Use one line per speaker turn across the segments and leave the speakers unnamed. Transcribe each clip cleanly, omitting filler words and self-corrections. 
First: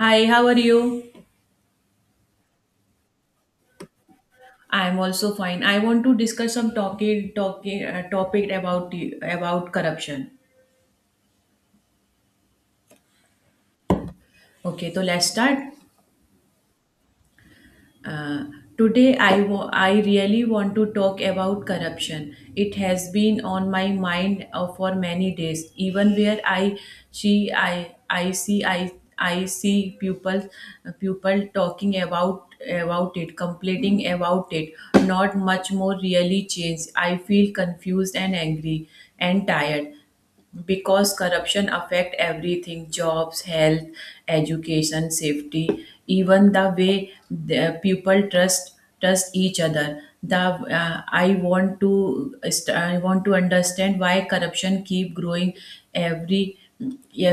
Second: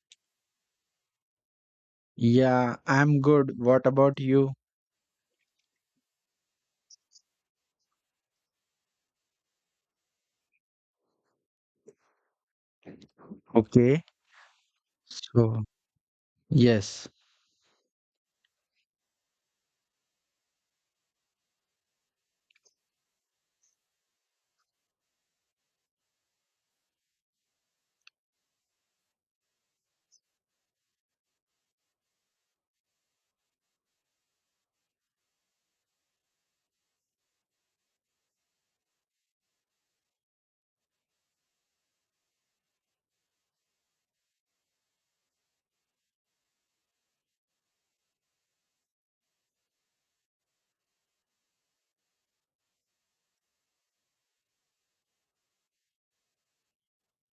Hi, how are you?
Yeah, I'm good. What about you?
I'm also fine. I want to discuss some talking topic about corruption.
Okay.
Okay, so let's start.
So, yes,
Uh, Today, I really want to talk about corruption. It has been on my mind for many days. Even where see, I, I see, I, I see people, people talking about it, complaining about it. Not much more really changed. I feel confused and angry and tired because corruption affect everything, jobs, health, education, safety, even the way the people trust each other. The I want to st- I want to understand why corruption keep growing. Every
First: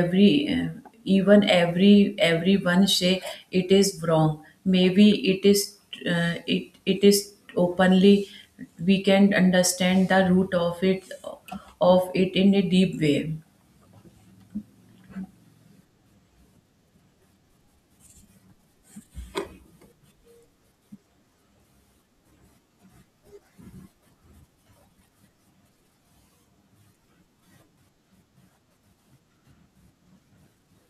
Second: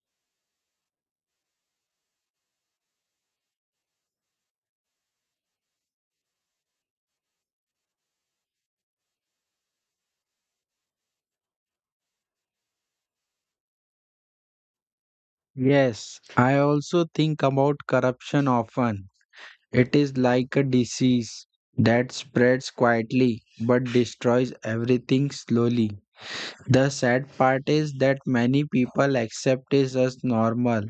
every even every Everyone say it is wrong. Maybe it is it is openly, we can understand the root of it in a deep way.
yes, I also think about corruption often. It is like a disease that spreads quietly but destroys everything slowly. The sad part is that many people accept it as normal,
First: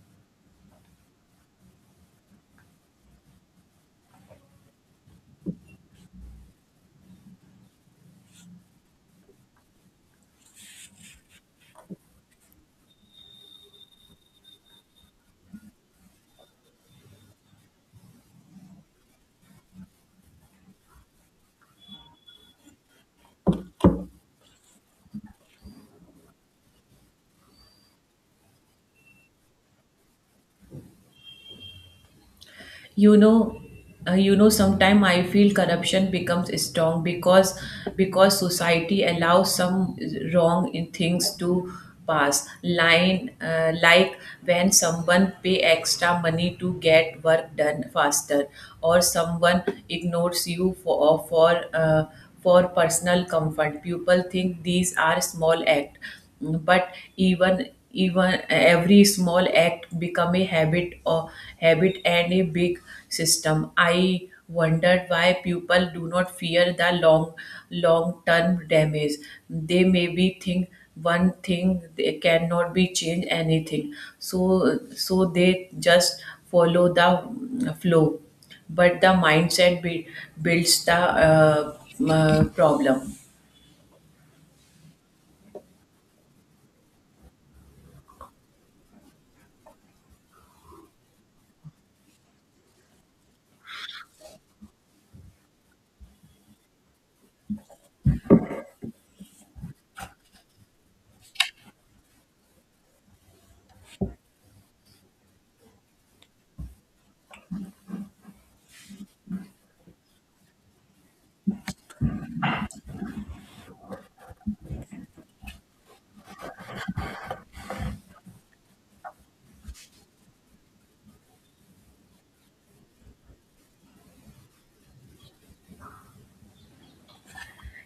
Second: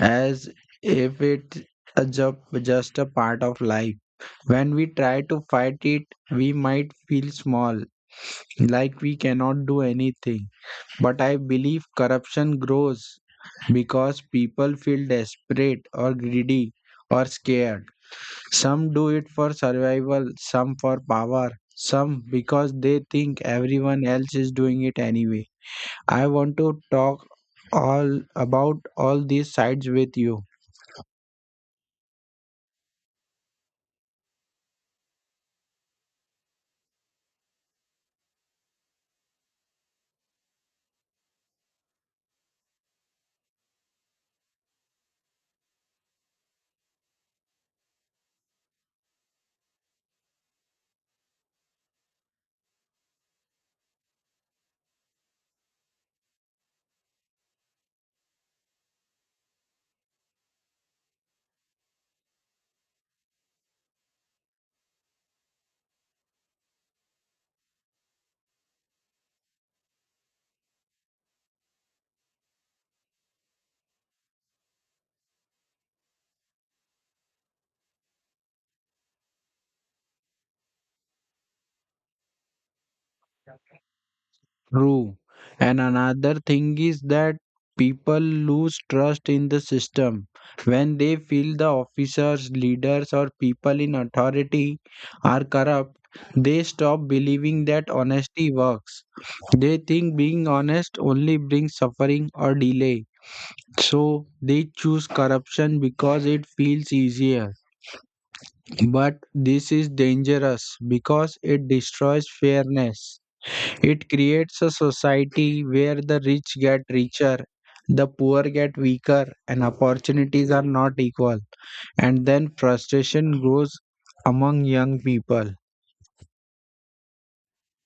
as if it's a ju- just a part of life. When we try to fight it, we might feel small, like we cannot do anything. But I believe corruption grows because people feel desperate or greedy or scared. Some do it for survival, some for power, some because they think everyone else is doing it anyway. I want to talk all about all these sides with you.
you know Sometimes I feel corruption becomes strong because society allows some wrong in things to pass line, like when someone pay extra money to get work done faster, or someone ignores you for personal comfort. People think these are small act, but even every small act become a habit and a big system. I wondered why people do not fear the long term damage. They maybe think one thing, they cannot be changed anything, so they just follow the flow. But the mindset builds the problem.
True. And another thing is that people lose trust in the system when they feel the officers, leaders, or people in authority are corrupt. They stop believing that honesty works. They think being honest only brings suffering or delay. So they choose corruption because it feels easier. But this is dangerous because it destroys fairness. It creates a society where the rich get richer, the poor get weaker, and opportunities are not equal. And then frustration grows among young people.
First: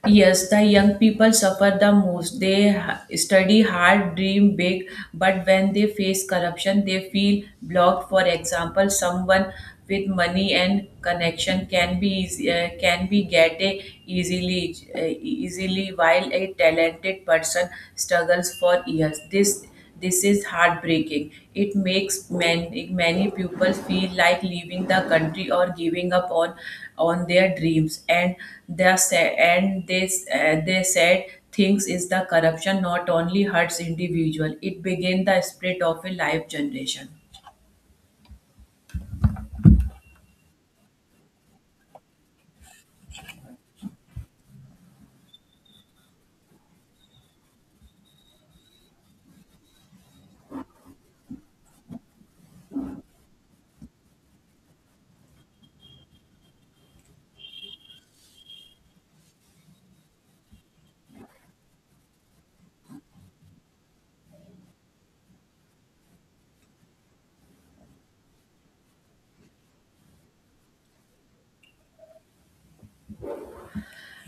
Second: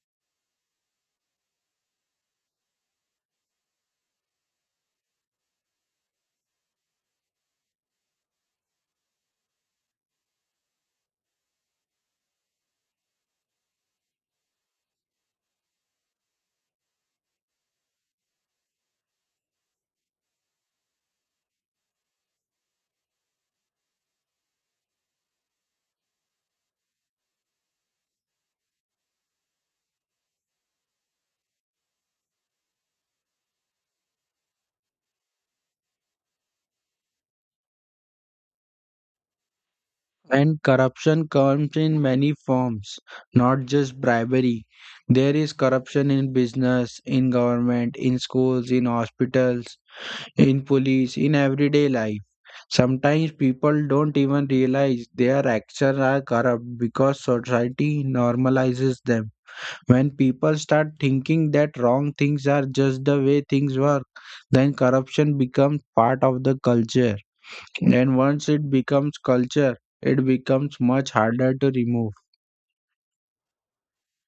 Yes, the young people suffer the most. Study hard, dream big, but when they face corruption, they feel blocked. For example, someone with money and connection can be easy, can be get a easily, while a talented person struggles for years. This is heartbreaking. It makes many, many people feel like leaving the country or giving up on their dreams. And they said things is the corruption not only hurts individual, it begins the split of a life generation.
And corruption comes in many forms, not just bribery. There is corruption in business, in government, in schools, in hospitals, in police, in everyday life. Sometimes people don't even realize their actions are corrupt because society normalizes them. When people start thinking that wrong things are just the way things work, then corruption becomes part of the culture. And once it becomes culture, it becomes much harder to remove.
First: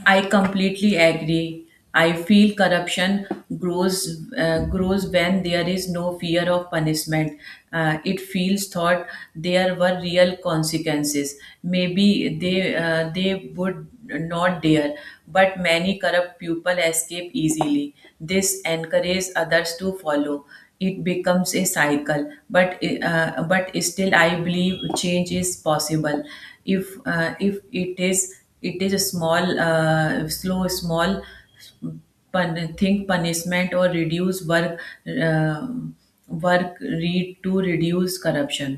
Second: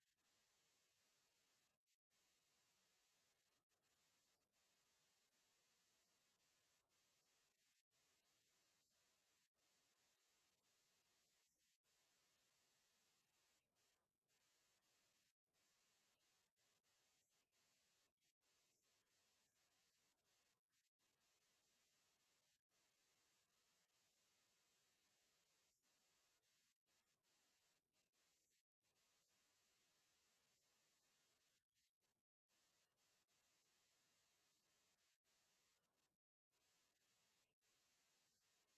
I completely agree. I feel corruption grows when there is no fear of punishment. It feels thought there were real consequences. Maybe they would not dare, but many corrupt people escape easily. This encourages others to follow. It becomes a cycle, but but still, I believe change is possible if it is, it is a small slow small think punishment or reduce work, uh, work read to reduce corruption.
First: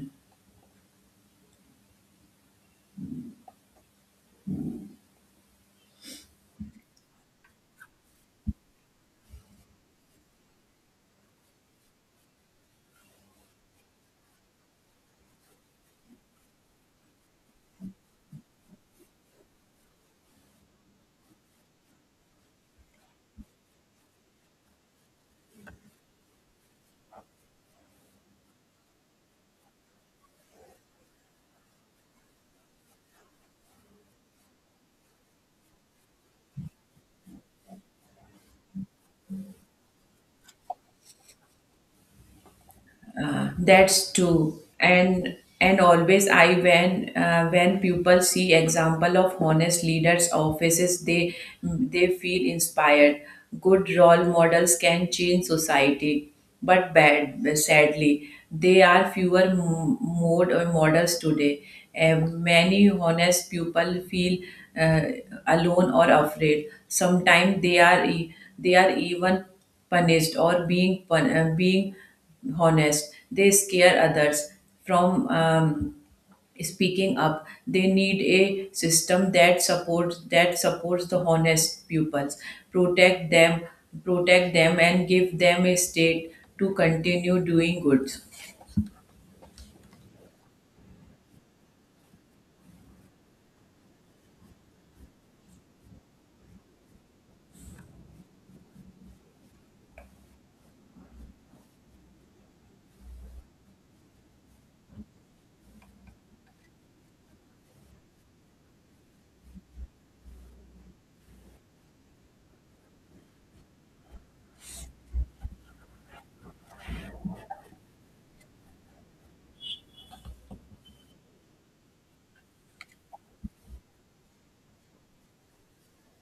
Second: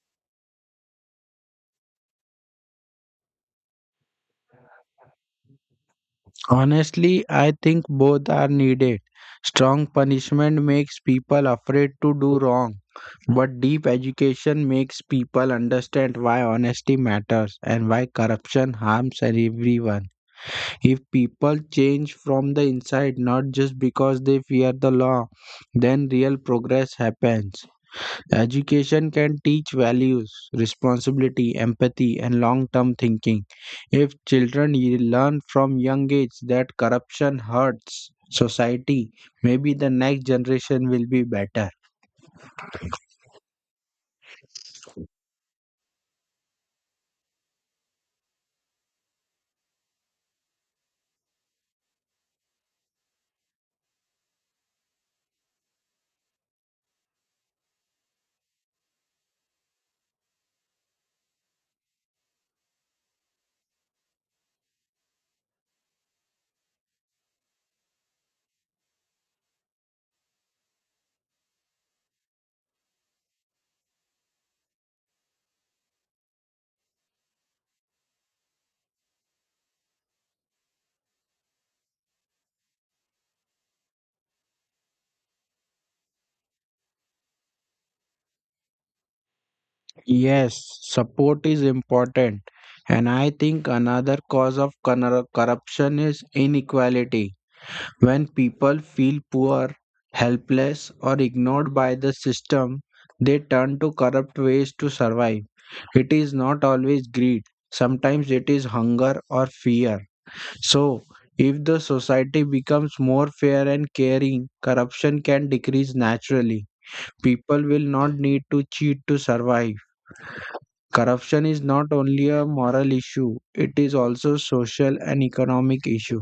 Honestly, I think both are needed. Strong punishment makes people afraid to do wrong, but deep education makes people understand why honesty matters and why corruption harms everyone. If people change from the inside, not just because they fear the law, then real progress happens. Education can teach values, responsibility, empathy, and long term thinking. If learn from young age that corruption hurts society, maybe the next generation will be better.
That's true. And always I, when people see example of honest leaders offices, they feel inspired. Good role models can change society, but bad sadly, they are fewer models today. Many honest people feel uh, alone or afraid. Sometimes they are even punished or being honest, they scare others from speaking up. They need a system that supports the honest pupils, protect them protect them and give them a state to continue doing good.
Yes, support is important. And I think another cause of corruption is inequality. When people feel poor, helpless, or ignored by the system, they turn to corrupt ways to survive. It is not always greed, sometimes it is hunger or fear. So, if the society becomes more fair and caring, corruption can decrease naturally. People will not need to cheat to survive. Corruption is not only a moral issue, it is also social and economic issue.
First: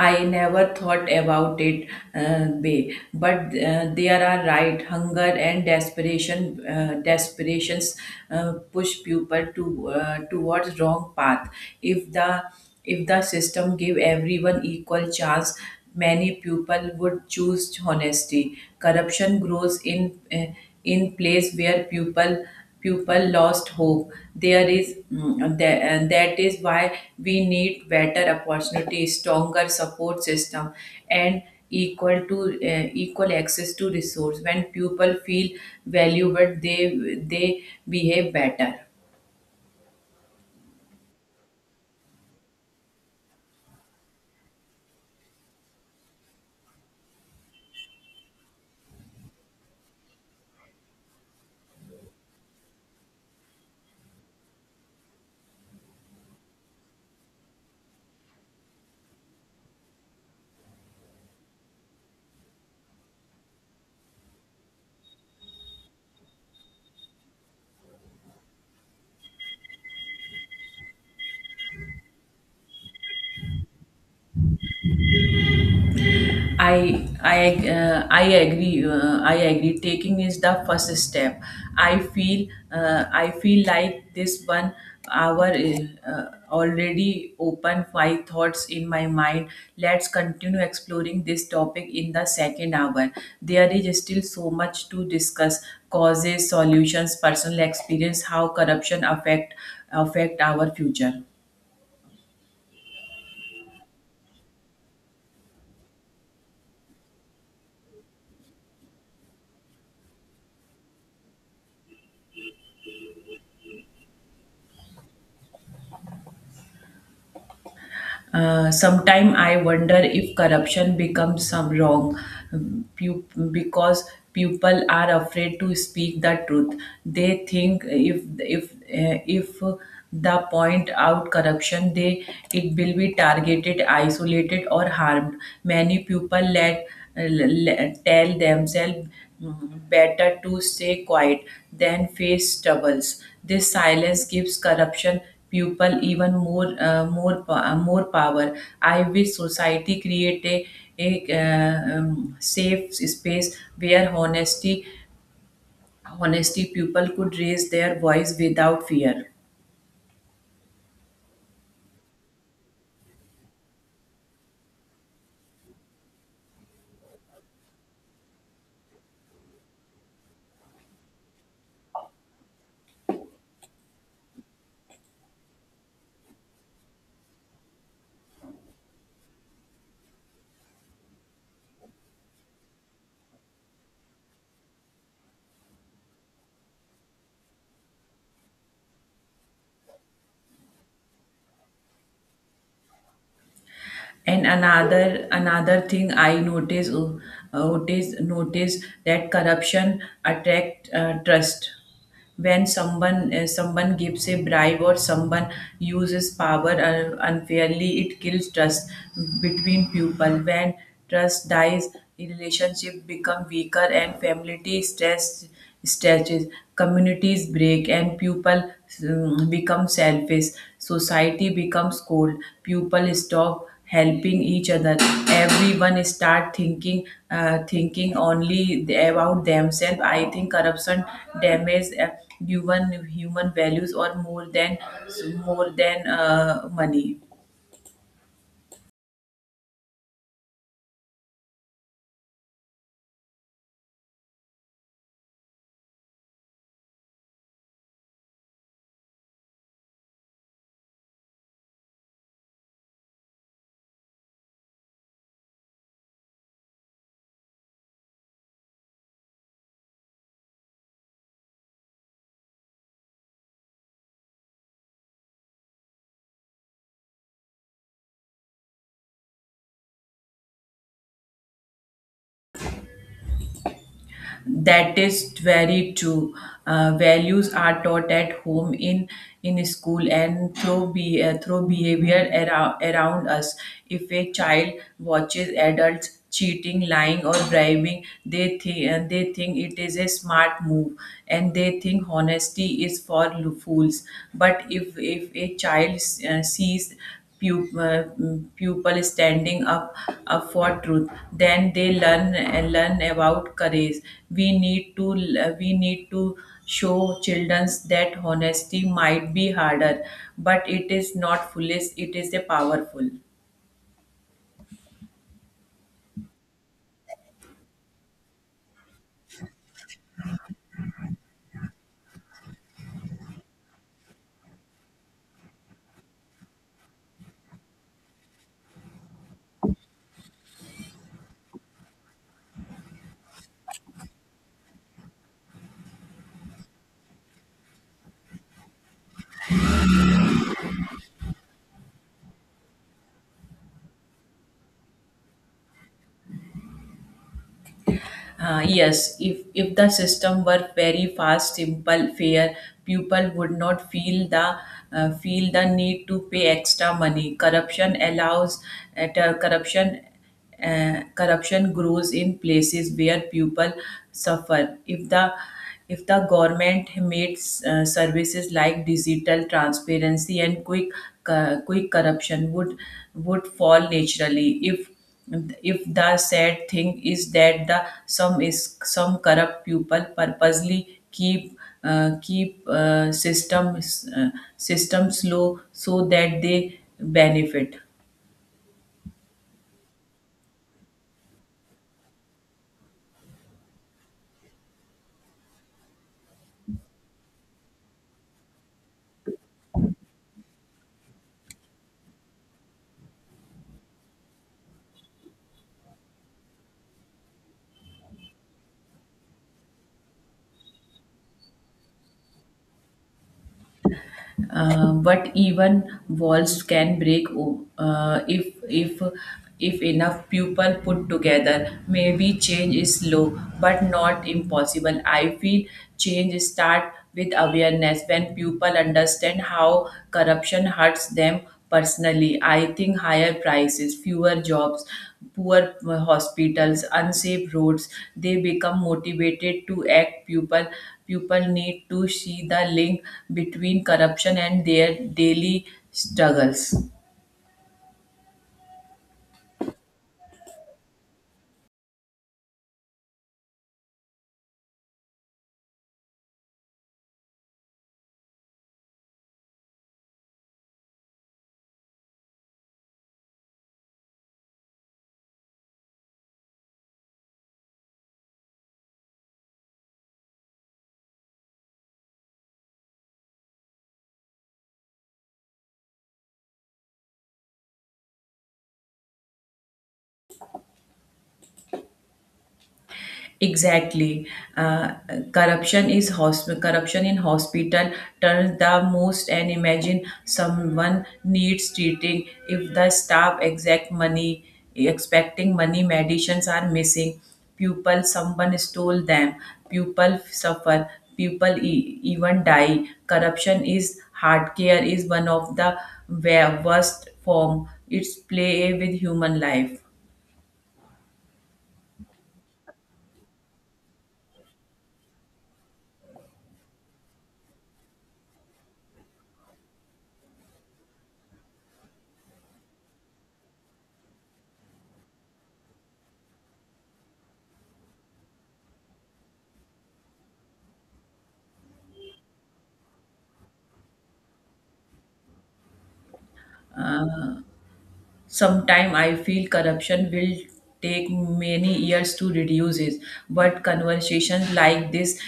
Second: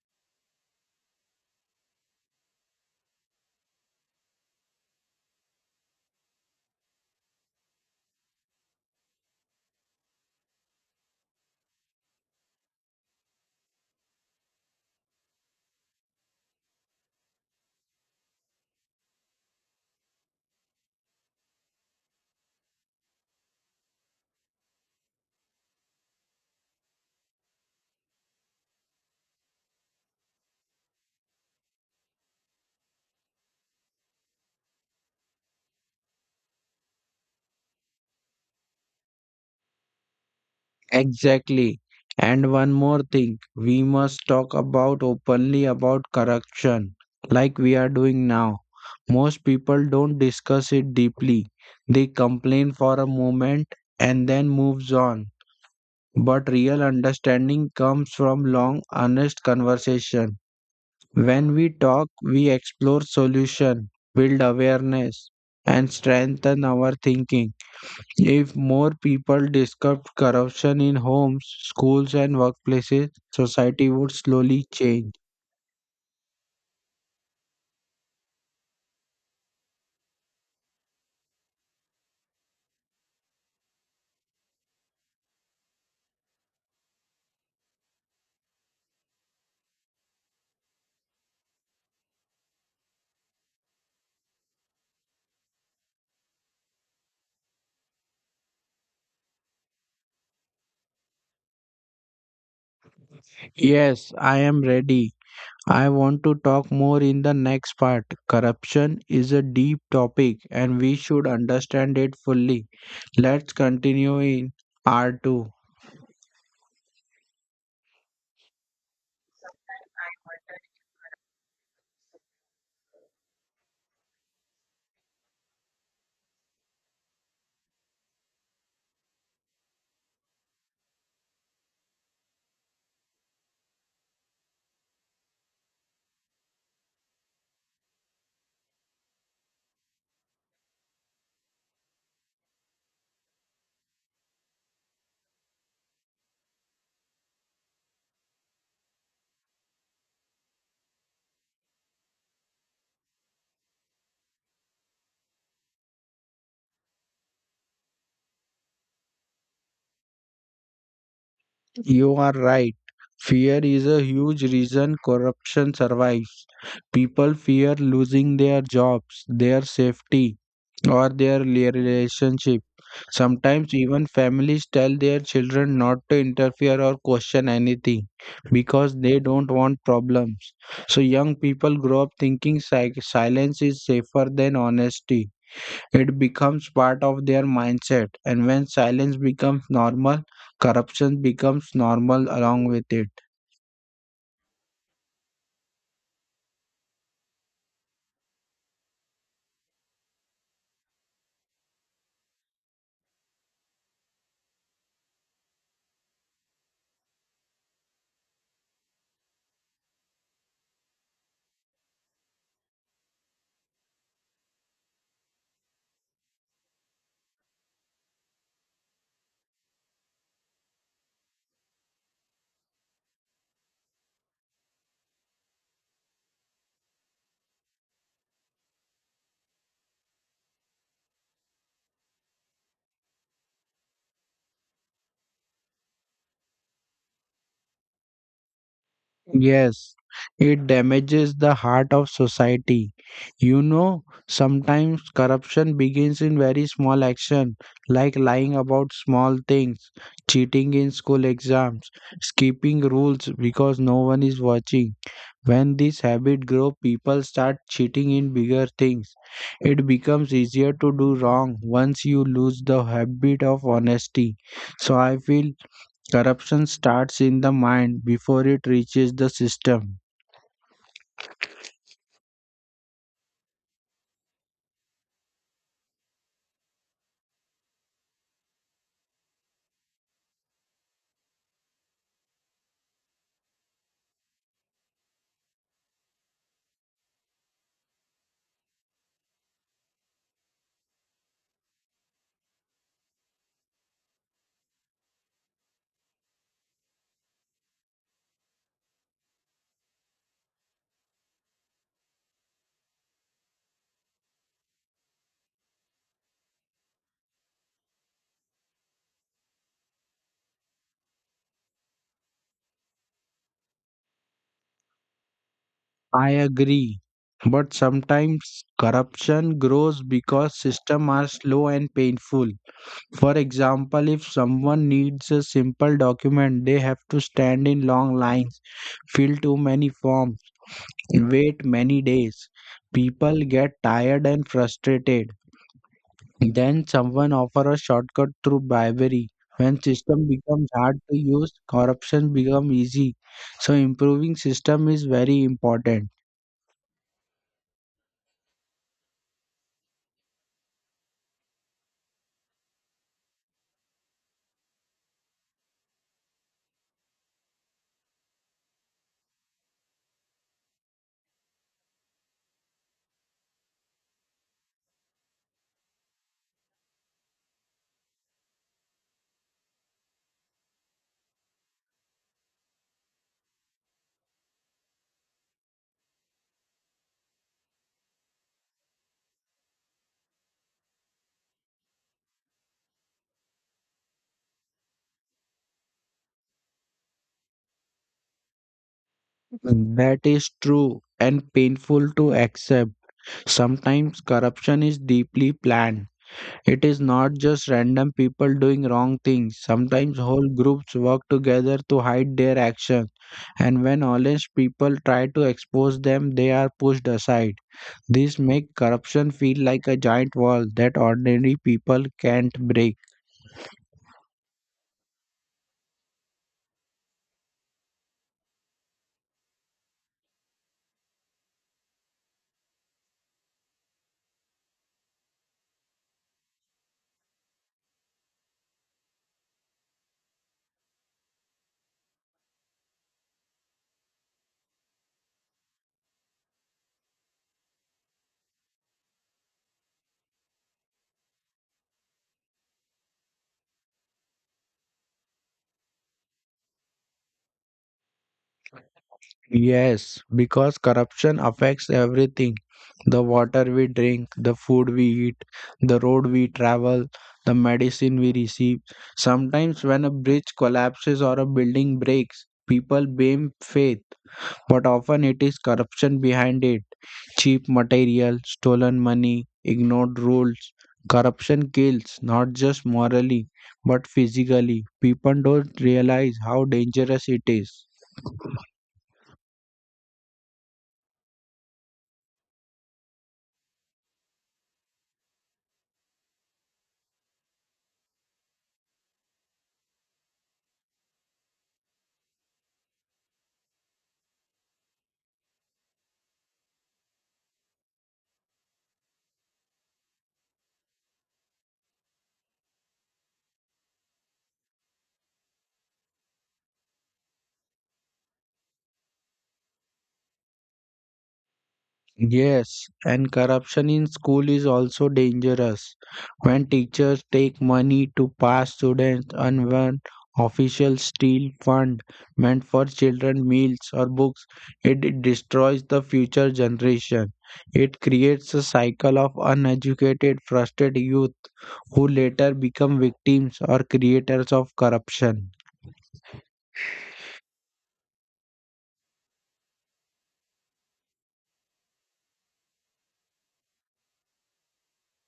I never thought about it, Bay, but there are right, hunger and desperations push people to towards wrong path. If the if the system give everyone equal chance, many people would choose honesty. Corruption grows in place where people lost hope. There is that is why we need better opportunities, stronger support system, and equal to equal access to resource. When people feel valued, they behave better.
Exactly. And one more thing, we must talk about openly about corruption, like we are doing now. Most people don't discuss it deeply. They complain for a moment and then moves on. But real understanding comes from long, honest conversation. When we talk, we explore solution, build awareness, and strengthen our thinking. If more people discussed corruption in homes, schools, and workplaces, society would slowly change.
I agree. Taking is the first step. I feel like this 1 hour is already open five thoughts in my mind. Let's continue exploring this topic in the second hour. There is still so much to discuss: causes, solutions, personal experience, how corruption affect our future.
Yes, I am ready. I want to talk more in the next part. Corruption is a deep topic and we should understand it fully. Let's continue in R2.
Sometime I wonder if corruption becomes some wrong, um, pu- because people are afraid to speak the truth. They think if the point out corruption, they, it will be targeted, isolated, or harmed. Many people let tell themselves, Better to stay quiet than face troubles." This silence gives corruption people even more power. I wish society create a safe space where honesty people could raise their voice without fear.
You are right. Fear is a huge reason corruption survives. People fear losing their jobs, their safety, or their relationship. Sometimes even families tell their children not to interfere or question anything because they don't want problems. So young people grow up thinking silence is safer than honesty. It becomes part of their mindset, and when silence becomes normal, corruption becomes normal along with it.
And another thing I notice that corruption attract trust. When someone gives a bribe, or someone uses power unfairly, it kills trust between people. When trust dies, relationship become weaker, and family stress stretches. Communities break, and people become selfish. Society becomes cold. People stop helping each other. Everyone start thinking about themselves. I think corruption damages human values or more than money.
Yes, it damages the heart of society. You know, sometimes corruption begins in very small action, like lying about small things, cheating in school exams, skipping rules because no one is watching. When this habit grows, people start cheating in bigger things. It becomes easier to do wrong once you lose the habit of honesty. So I feel corruption starts in the mind before it reaches the system.
That is very true. Values are taught at home, in school, and through be through behavior around us. If a child watches adults cheating, lying, or bribing, they think it is a smart move, and they think honesty is for fools. But if a child sees Pupil, uh, pupil up for truth, then they learn about courage. we need to we need to show children that honesty might be harder, but it is not foolish, it is a powerful.
I agree. But sometimes corruption grows because systems are slow and painful. For example, if someone needs a simple document, they have to stand in long lines, fill too many forms, wait many days. People get tired and frustrated. Then someone offer a shortcut through bribery. When system becomes hard to use, corruption become easy. So improving system is very important.
Yes, if the system were very fast, simple, fair, people would not feel the feel the need to pay extra money. Corruption allows at corruption Corruption grows in places where people suffer. If the government made services like digital transparency and quick, corruption would fall naturally. If the sad thing is that the some corrupt people purposely keep systems systems low so that they benefit.
That is true and painful to accept. Sometimes corruption is deeply planned. It is not just random people doing wrong things. Sometimes whole groups work together to hide their actions. And when honest people try to expose them, they are pushed aside. This makes corruption feel like a giant wall that ordinary people can't break.
But even walls can if if enough people put together. Maybe change is slow, but not impossible. I feel change start with awareness, when people understand how corruption hurts them personally. I think higher prices, fewer jobs, poor hospitals, unsafe roads, they become motivated to act. People need to see the link between corruption and their daily struggles.
Yes, because corruption affects everything. The water we drink, the food we eat, the road we travel, the medicine we receive. Sometimes, when a bridge collapses or a building breaks, people blame faith, but often it is corruption behind it. Cheap material, stolen money, ignored rules. Corruption kills not just morally but physically. People don't realize how dangerous it is.
Exactly. Uh, Corruption in hospital turns the most, and imagine someone needs treating, if the staff exact money expecting money, medicines are missing, people, someone stole them, people suffer, even die. Corruption is hard care, is one of the worst form, it's play with human life.
Yes, and corruption in school is also dangerous. When teachers take money to pass students and when officials steal fund meant for children meals or books, it destroys the future generation. It creates a cycle of uneducated, frustrated youth who later become victims or creators of corruption.
Sometimes I feel corruption will take many years to reduce it, but conversations like this,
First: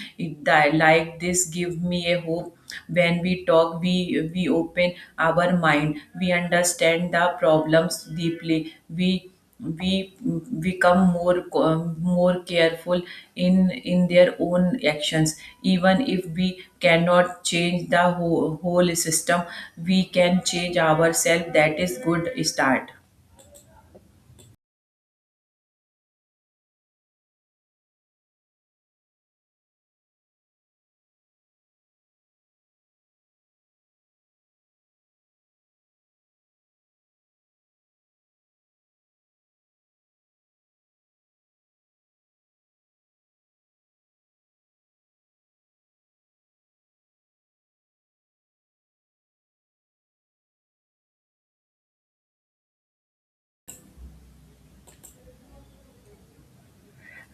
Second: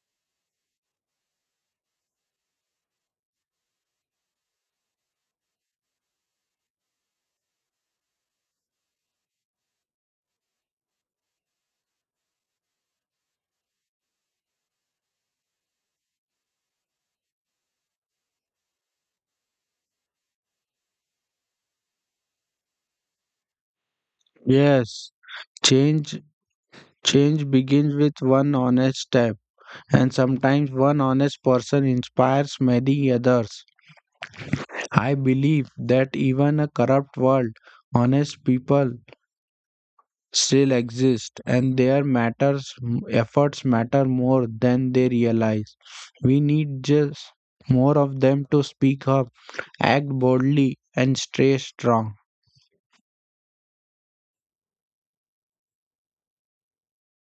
give me a hope. When we talk, we open our mind, we understand the problems deeply, we become more careful in their own actions. Even if we cannot change the whole system, we can change ourselves, that is good start.
Yes, change change begins with one honest step and sometimes one honest person inspires many others. I believe that even a corrupt world, honest people still exist and their matters efforts matter more than they realize. We need just more of them to speak up, act boldly and stay strong.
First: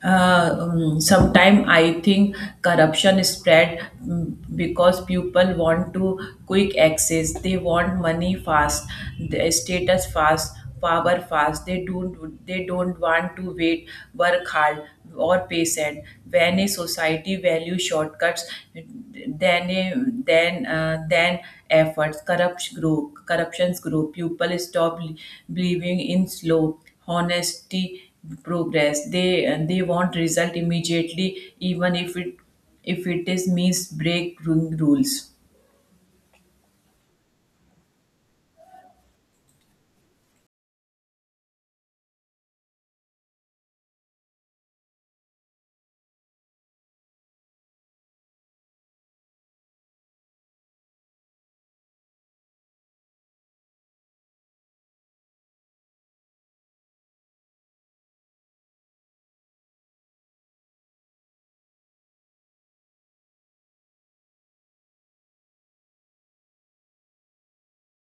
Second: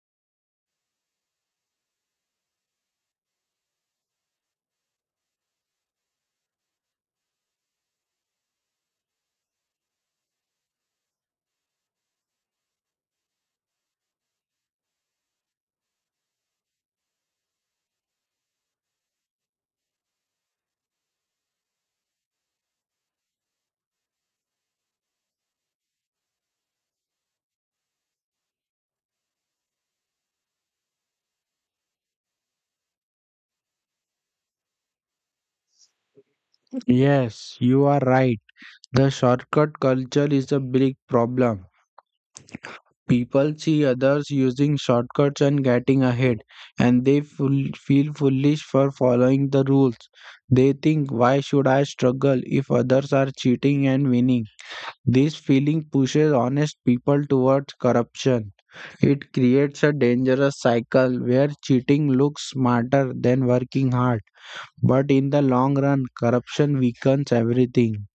Sometimes I think corruption is spread because people want to quick access. They want money fast, the status fast, power fast. They don't want to wait, work hard, or patient. When a society values shortcuts, then a, then then efforts. Corruptions group, people stop believing in slow, honesty progress. They want result immediately, even if it is means break rules.
Yes, you are right. The shortcut culture is a big problem. People see others using shortcuts and getting ahead, and they feel foolish for following the rules. They think, why should I struggle if others are cheating and winning? This feeling pushes honest people towards corruption. It creates a dangerous cycle where cheating looks smarter than working hard. But in the long run, corruption weakens everything.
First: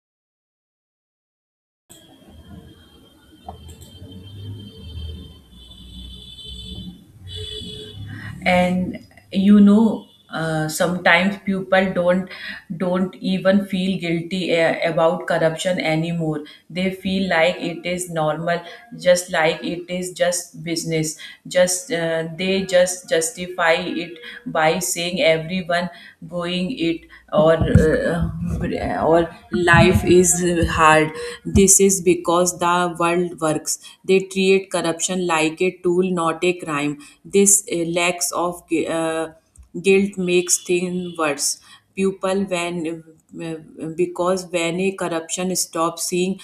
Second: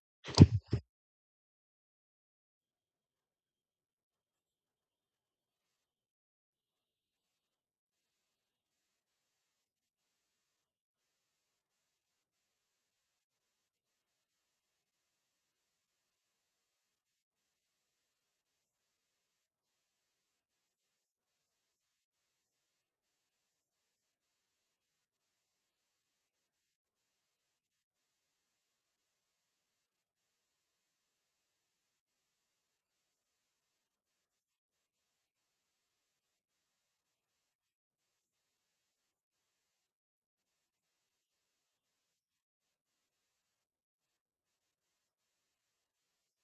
And you know, sometimes people don't even feel guilty about corruption anymore. They feel like it is normal, just like it is just business, just they just justify it by saying everyone going it, or life is hard. This is because the world works. They treat corruption like a tool, not a crime. This lack of gu- guilt makes things worse. People, when because When a corruption stops seeing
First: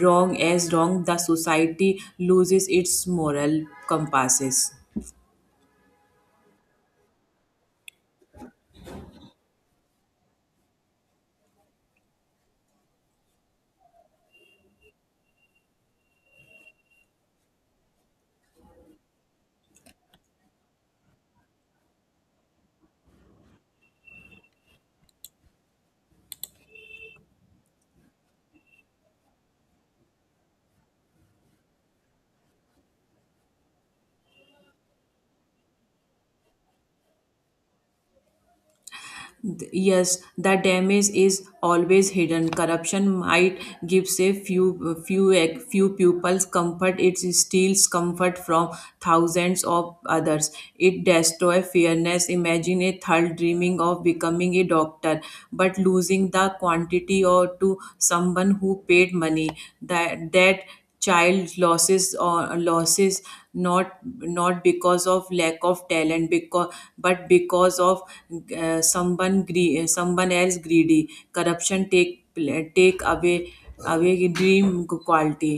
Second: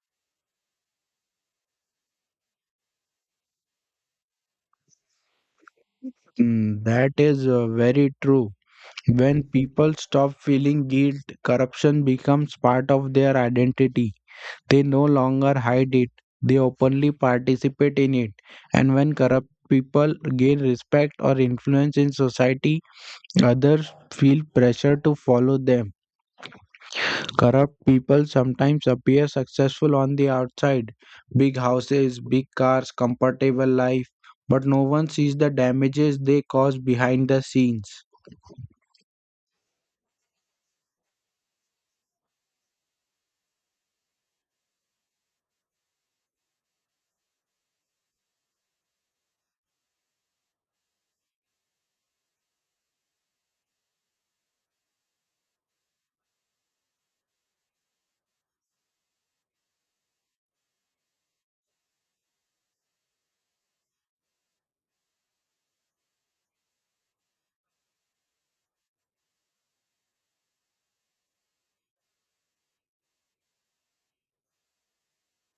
wrong as wrong, the society loses its moral compasses.
That is very true. When people stop feeling guilt, corruption becomes part of their identity. They no longer hide it, they openly participate in it. And when corrupt people gain respect or influence in society, others feel pressure to follow them. Corrupt people sometimes appear successful on the outside, big houses, big cars, comfortable life. But no one sees the damages they cause behind the scenes.
Yes, the damage is always hidden. Corruption might give a few few pupils comfort. It steals comfort from thousands of others. It destroys fairness. Imagine a third dreaming of becoming a doctor, but losing the quantity or to someone who paid money. That child losses not not because of lack of talent, because but because of someone else greedy. Corruption take away dream quality.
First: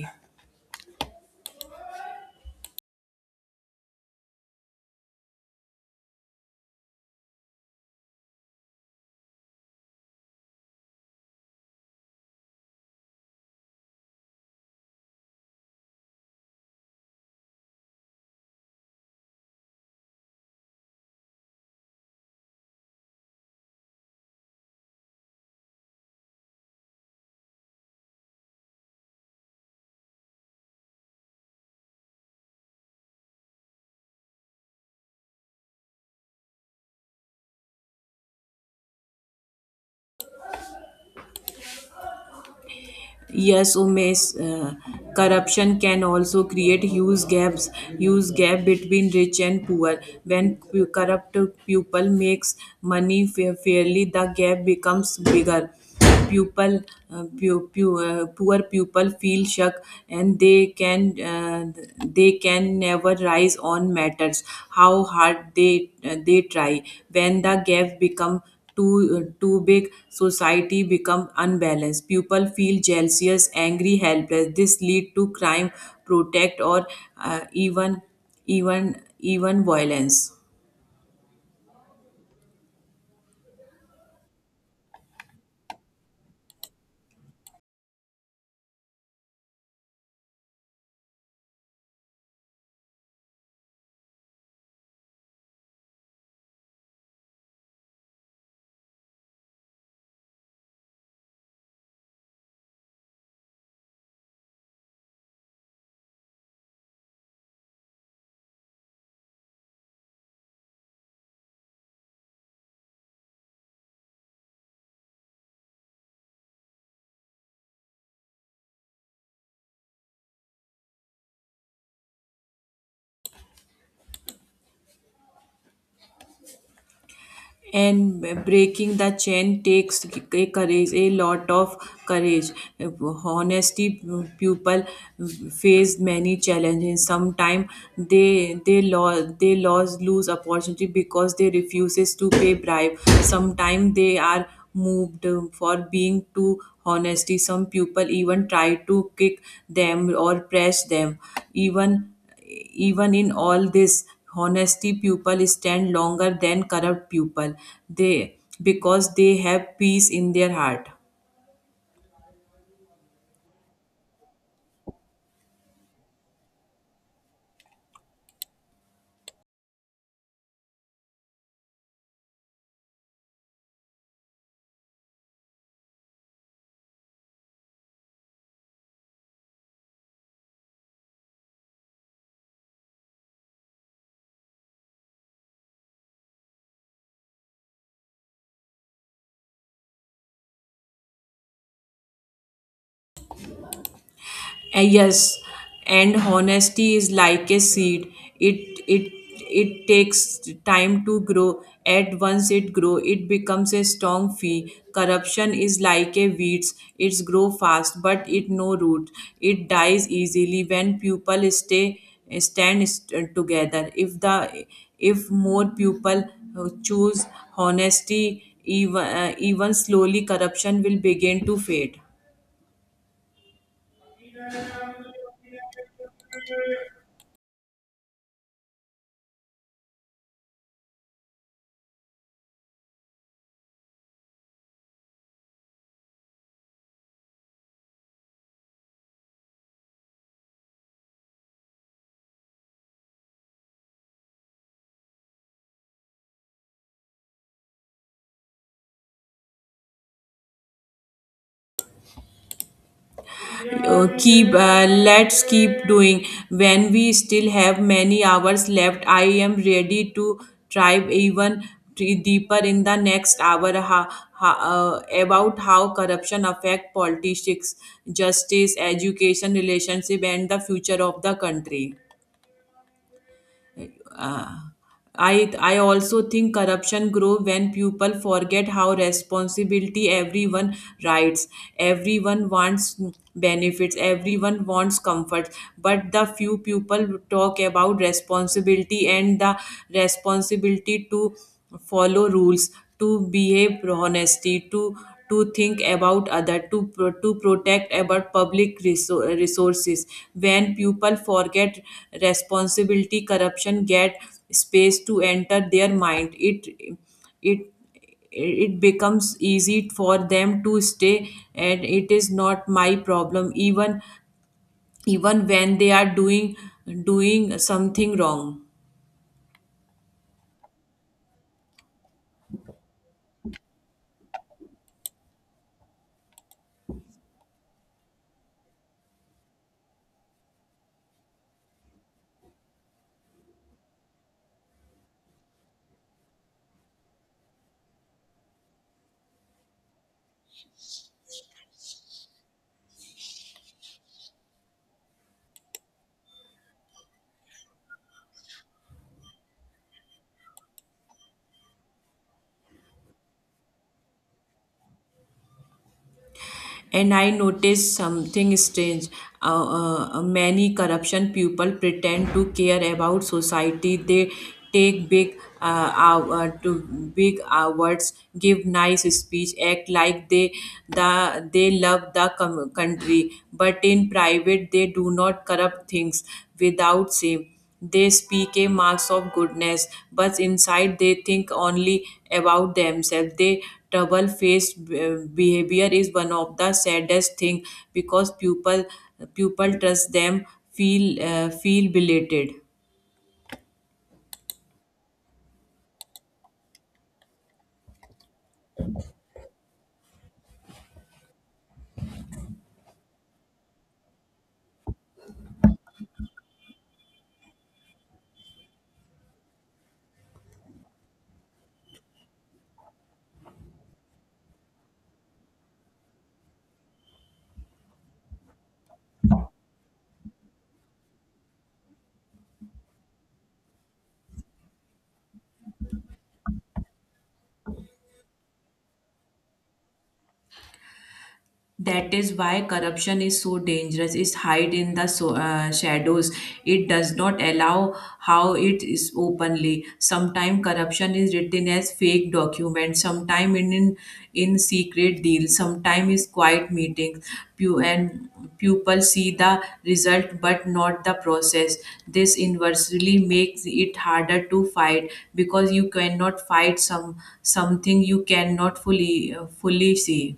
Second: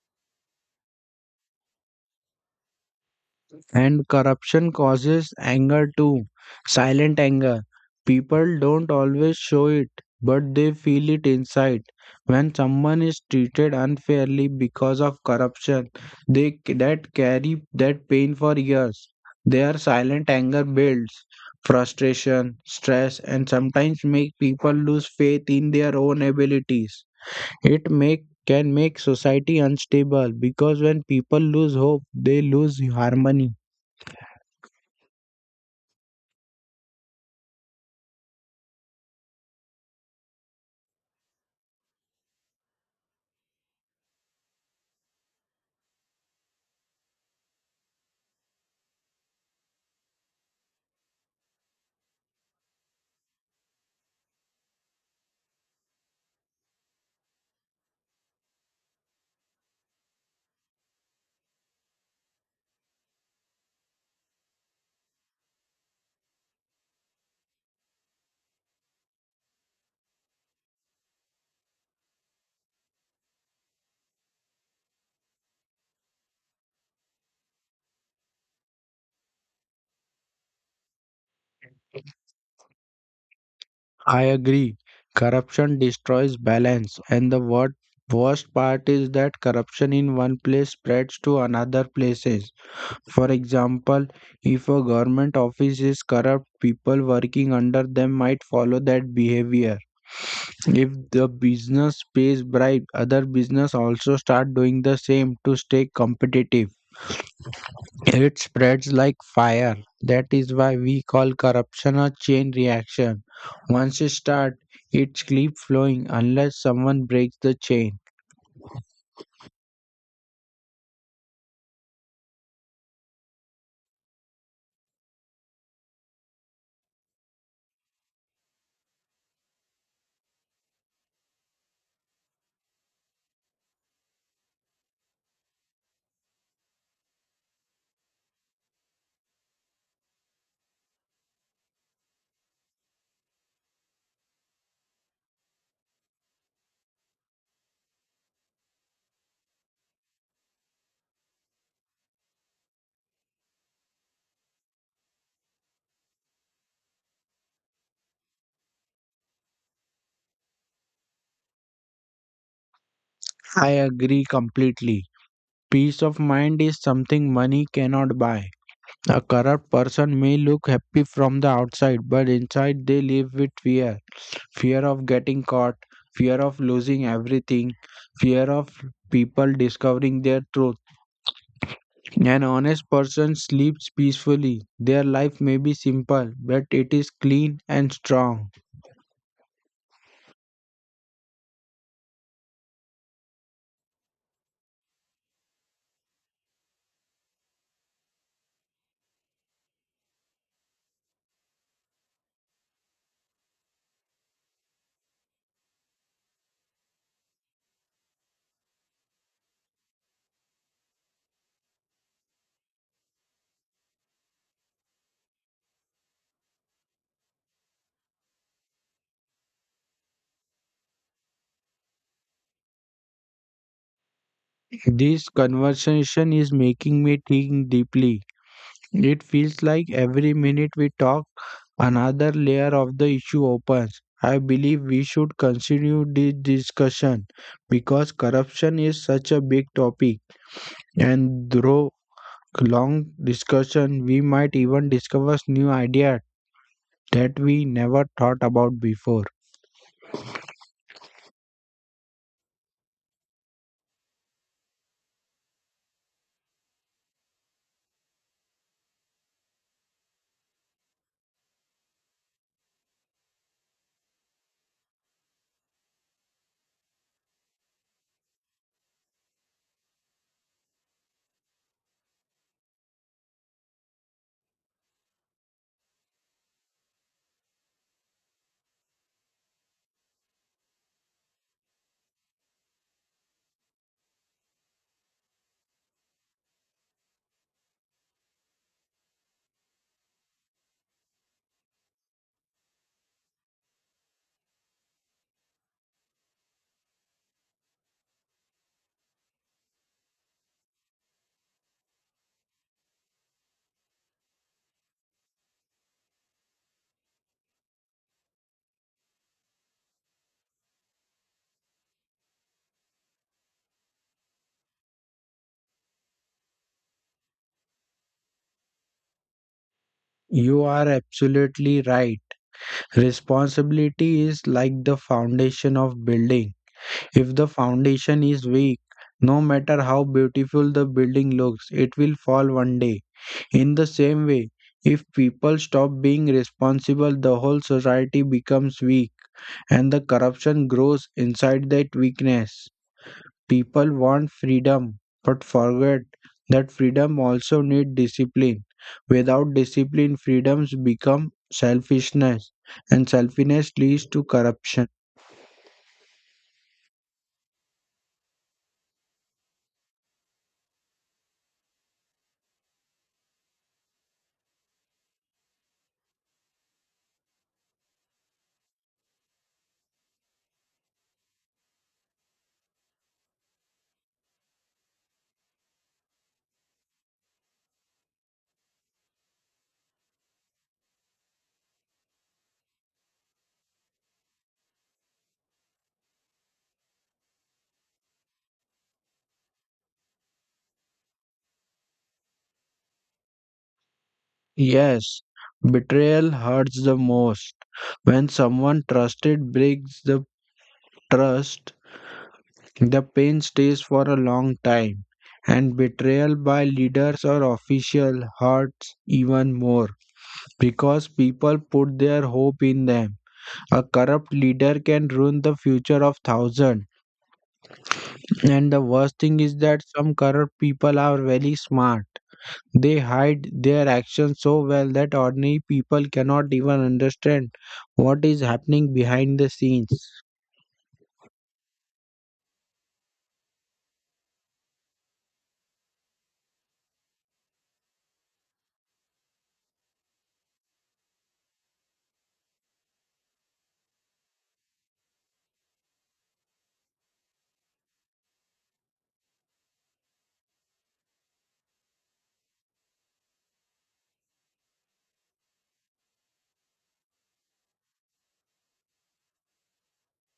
And corruption causes anger too, silent anger. People don't always show it, but they feel it inside. When someone is treated unfairly because of corruption, that carry that pain for years. Their silent anger builds frustration, stress, and sometimes make people lose faith in their own abilities. It make can make society unstable because when people lose hope, they lose harmony.
Yes, corruption can also create huge gap between rich and poor. When corrupt people makes money fairly, the gap becomes bigger. People, Poor people feel shock, and they can never rise on matters, how hard they try. When the gap become too big, society become unbalanced. People feel jealous, angry, helpless. This lead to crime, protest, or uh, even even violence.
I agree. Corruption destroys balance, and the worst part is that corruption in one place spreads to another places. For example, if a government office is corrupt, people working under them might follow that behavior. If the business pays bribe, other business also start doing the same to stay competitive. It spreads like fire. That is why we call corruption a chain reaction. Once it starts, it keeps flowing unless someone breaks the chain.
And breaking the chain takes a lot of courage, honesty people face many challenges. Sometimes they lose opportunity because they refuses to pay bribe. Sometimes they are moved for being too honesty, some people even try to kick them or press them. even Even in all this, honesty people stand longer than corrupt people, they because they have peace in their heart.
I agree completely. Peace of mind is something money cannot buy. A corrupt person may look happy from the outside, but inside they live with fear, fear of getting caught, fear of losing everything, fear of people discovering their truth. An honest person sleeps peacefully. Their life may be simple, but it is clean and strong.
Yes, and honesty is like a seed. It it it takes time to grow. At once it grow, it becomes a strong fee. Corruption is like a weeds, it's grow fast, but it no root. It dies easily when people stay stand st- together. If more people choose honesty, even even slowly corruption will begin to fade.
This conversation is making me think deeply. It feels like every minute we talk, another layer of the issue opens. I believe we should continue this discussion because corruption is such a big topic. And through long discussion, we might even discover new ideas that we never thought about before.
Keep Let's keep doing when we still have many hours left. I am ready to dive even deeper in the next hour, about how corruption affect politics, justice, education, relationship, and the future of the country. Uh, I also think corruption grow when people forget how responsibility, everyone rights. Everyone wants benefits. Everyone wants comfort. But the few people talk about responsibility, and the responsibility to follow rules, to behave honesty, to think about other, to protect about public resources. When people forget responsibility, corruption get space to enter their mind. It it becomes easy for them to stay and it is not my problem, even even when they are doing something wrong.
You are absolutely right. Responsibility is like the foundation of building. If the foundation is weak, no matter how beautiful the building looks, it will fall one day. In the same way, if people stop being responsible, the whole society becomes weak and the corruption grows inside that weakness. People want freedom but forget that freedom also needs discipline. Without discipline, freedoms become selfishness, and selfishness leads to corruption.
And I noticed something strange. Many corruption people pretend to care about society. They take big hou- to big awards, give nice speech, act like they love the country, but in private they do not corrupt things without shame. They speak a marks of goodness, but inside they think only about themselves. Their trouble faced behavior is one of the saddest thing because people trust them, feel feel belated.
Yes, betrayal hurts the most. When someone trusted breaks the trust, the pain stays for a long time, and betrayal by leaders or officials hurts even more because people put their hope in them. A corrupt leader can ruin the future of thousands. And the worst thing is that some corrupt people are very smart. They hide their actions so well that ordinary people cannot even understand what is happening behind the scenes.
That is why corruption is so dangerous, it's hide in the shadows. It does not allow how it is openly. Sometimes corruption is written as fake documents, sometimes in secret deals, sometimes is quiet meetings. And pupils see the result but not the process. This inversely makes it harder to fight because you cannot fight something you cannot fully see.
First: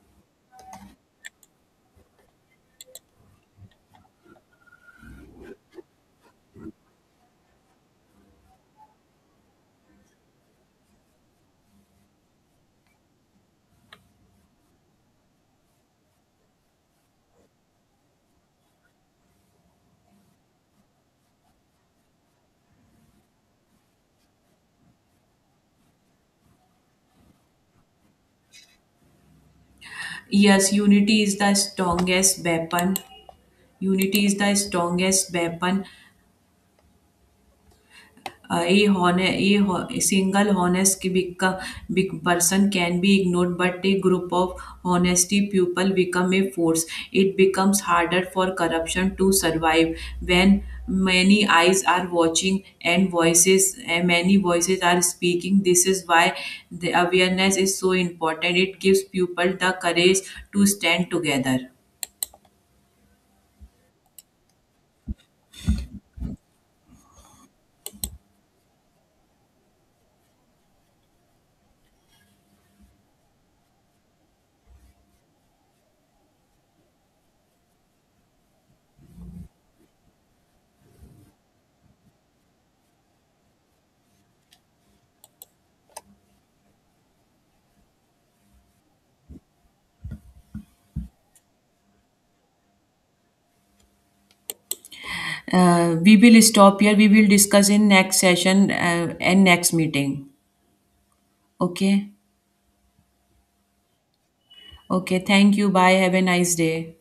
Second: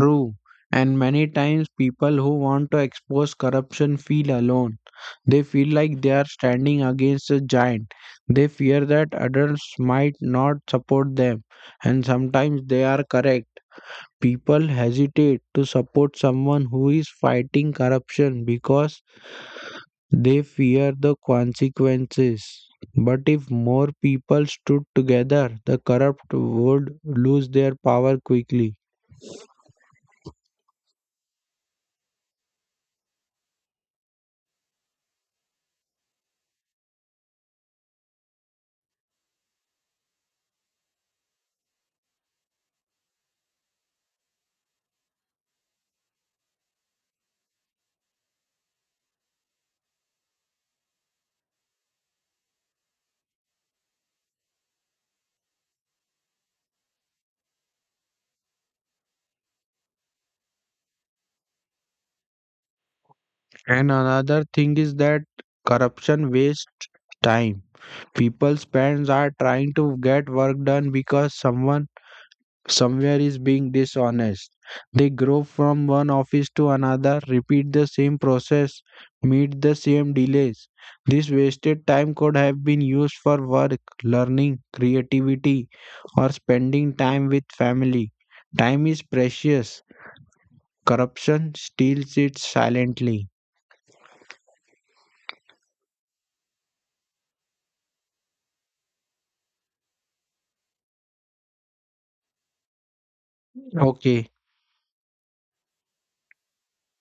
True. And many times people who want to expose corruption feel alone. They feel like they are standing against a giant. They fear that adults might not support them. And sometimes they are correct, people hesitate to support someone who is fighting corruption because they fear the consequences. But if more people stood together, the corrupt would lose their power quickly.
Yes, unity is the strongest weapon. Unity is the strongest weapon. A, hone- a, ho- a single honest ki- beco- big person can be ignored, but a group of honesty people become a force. It becomes harder for corruption to survive when many eyes are watching, and voices and many voices are speaking. This is why the awareness is so important, it gives people the courage to stand together.
And another thing is that corruption wastes time. People's parents are trying to get work done because someone somewhere is being dishonest. They grow from one office to another, repeat the same process, meet the same delays. This wasted time could have been used for work, learning, creativity, or spending time with family. Time is precious. Corruption steals it silently.
We will stop here. We will discuss in next session and next meeting. Okay.
Okay.
Okay. Thank you. Bye. Have a nice day.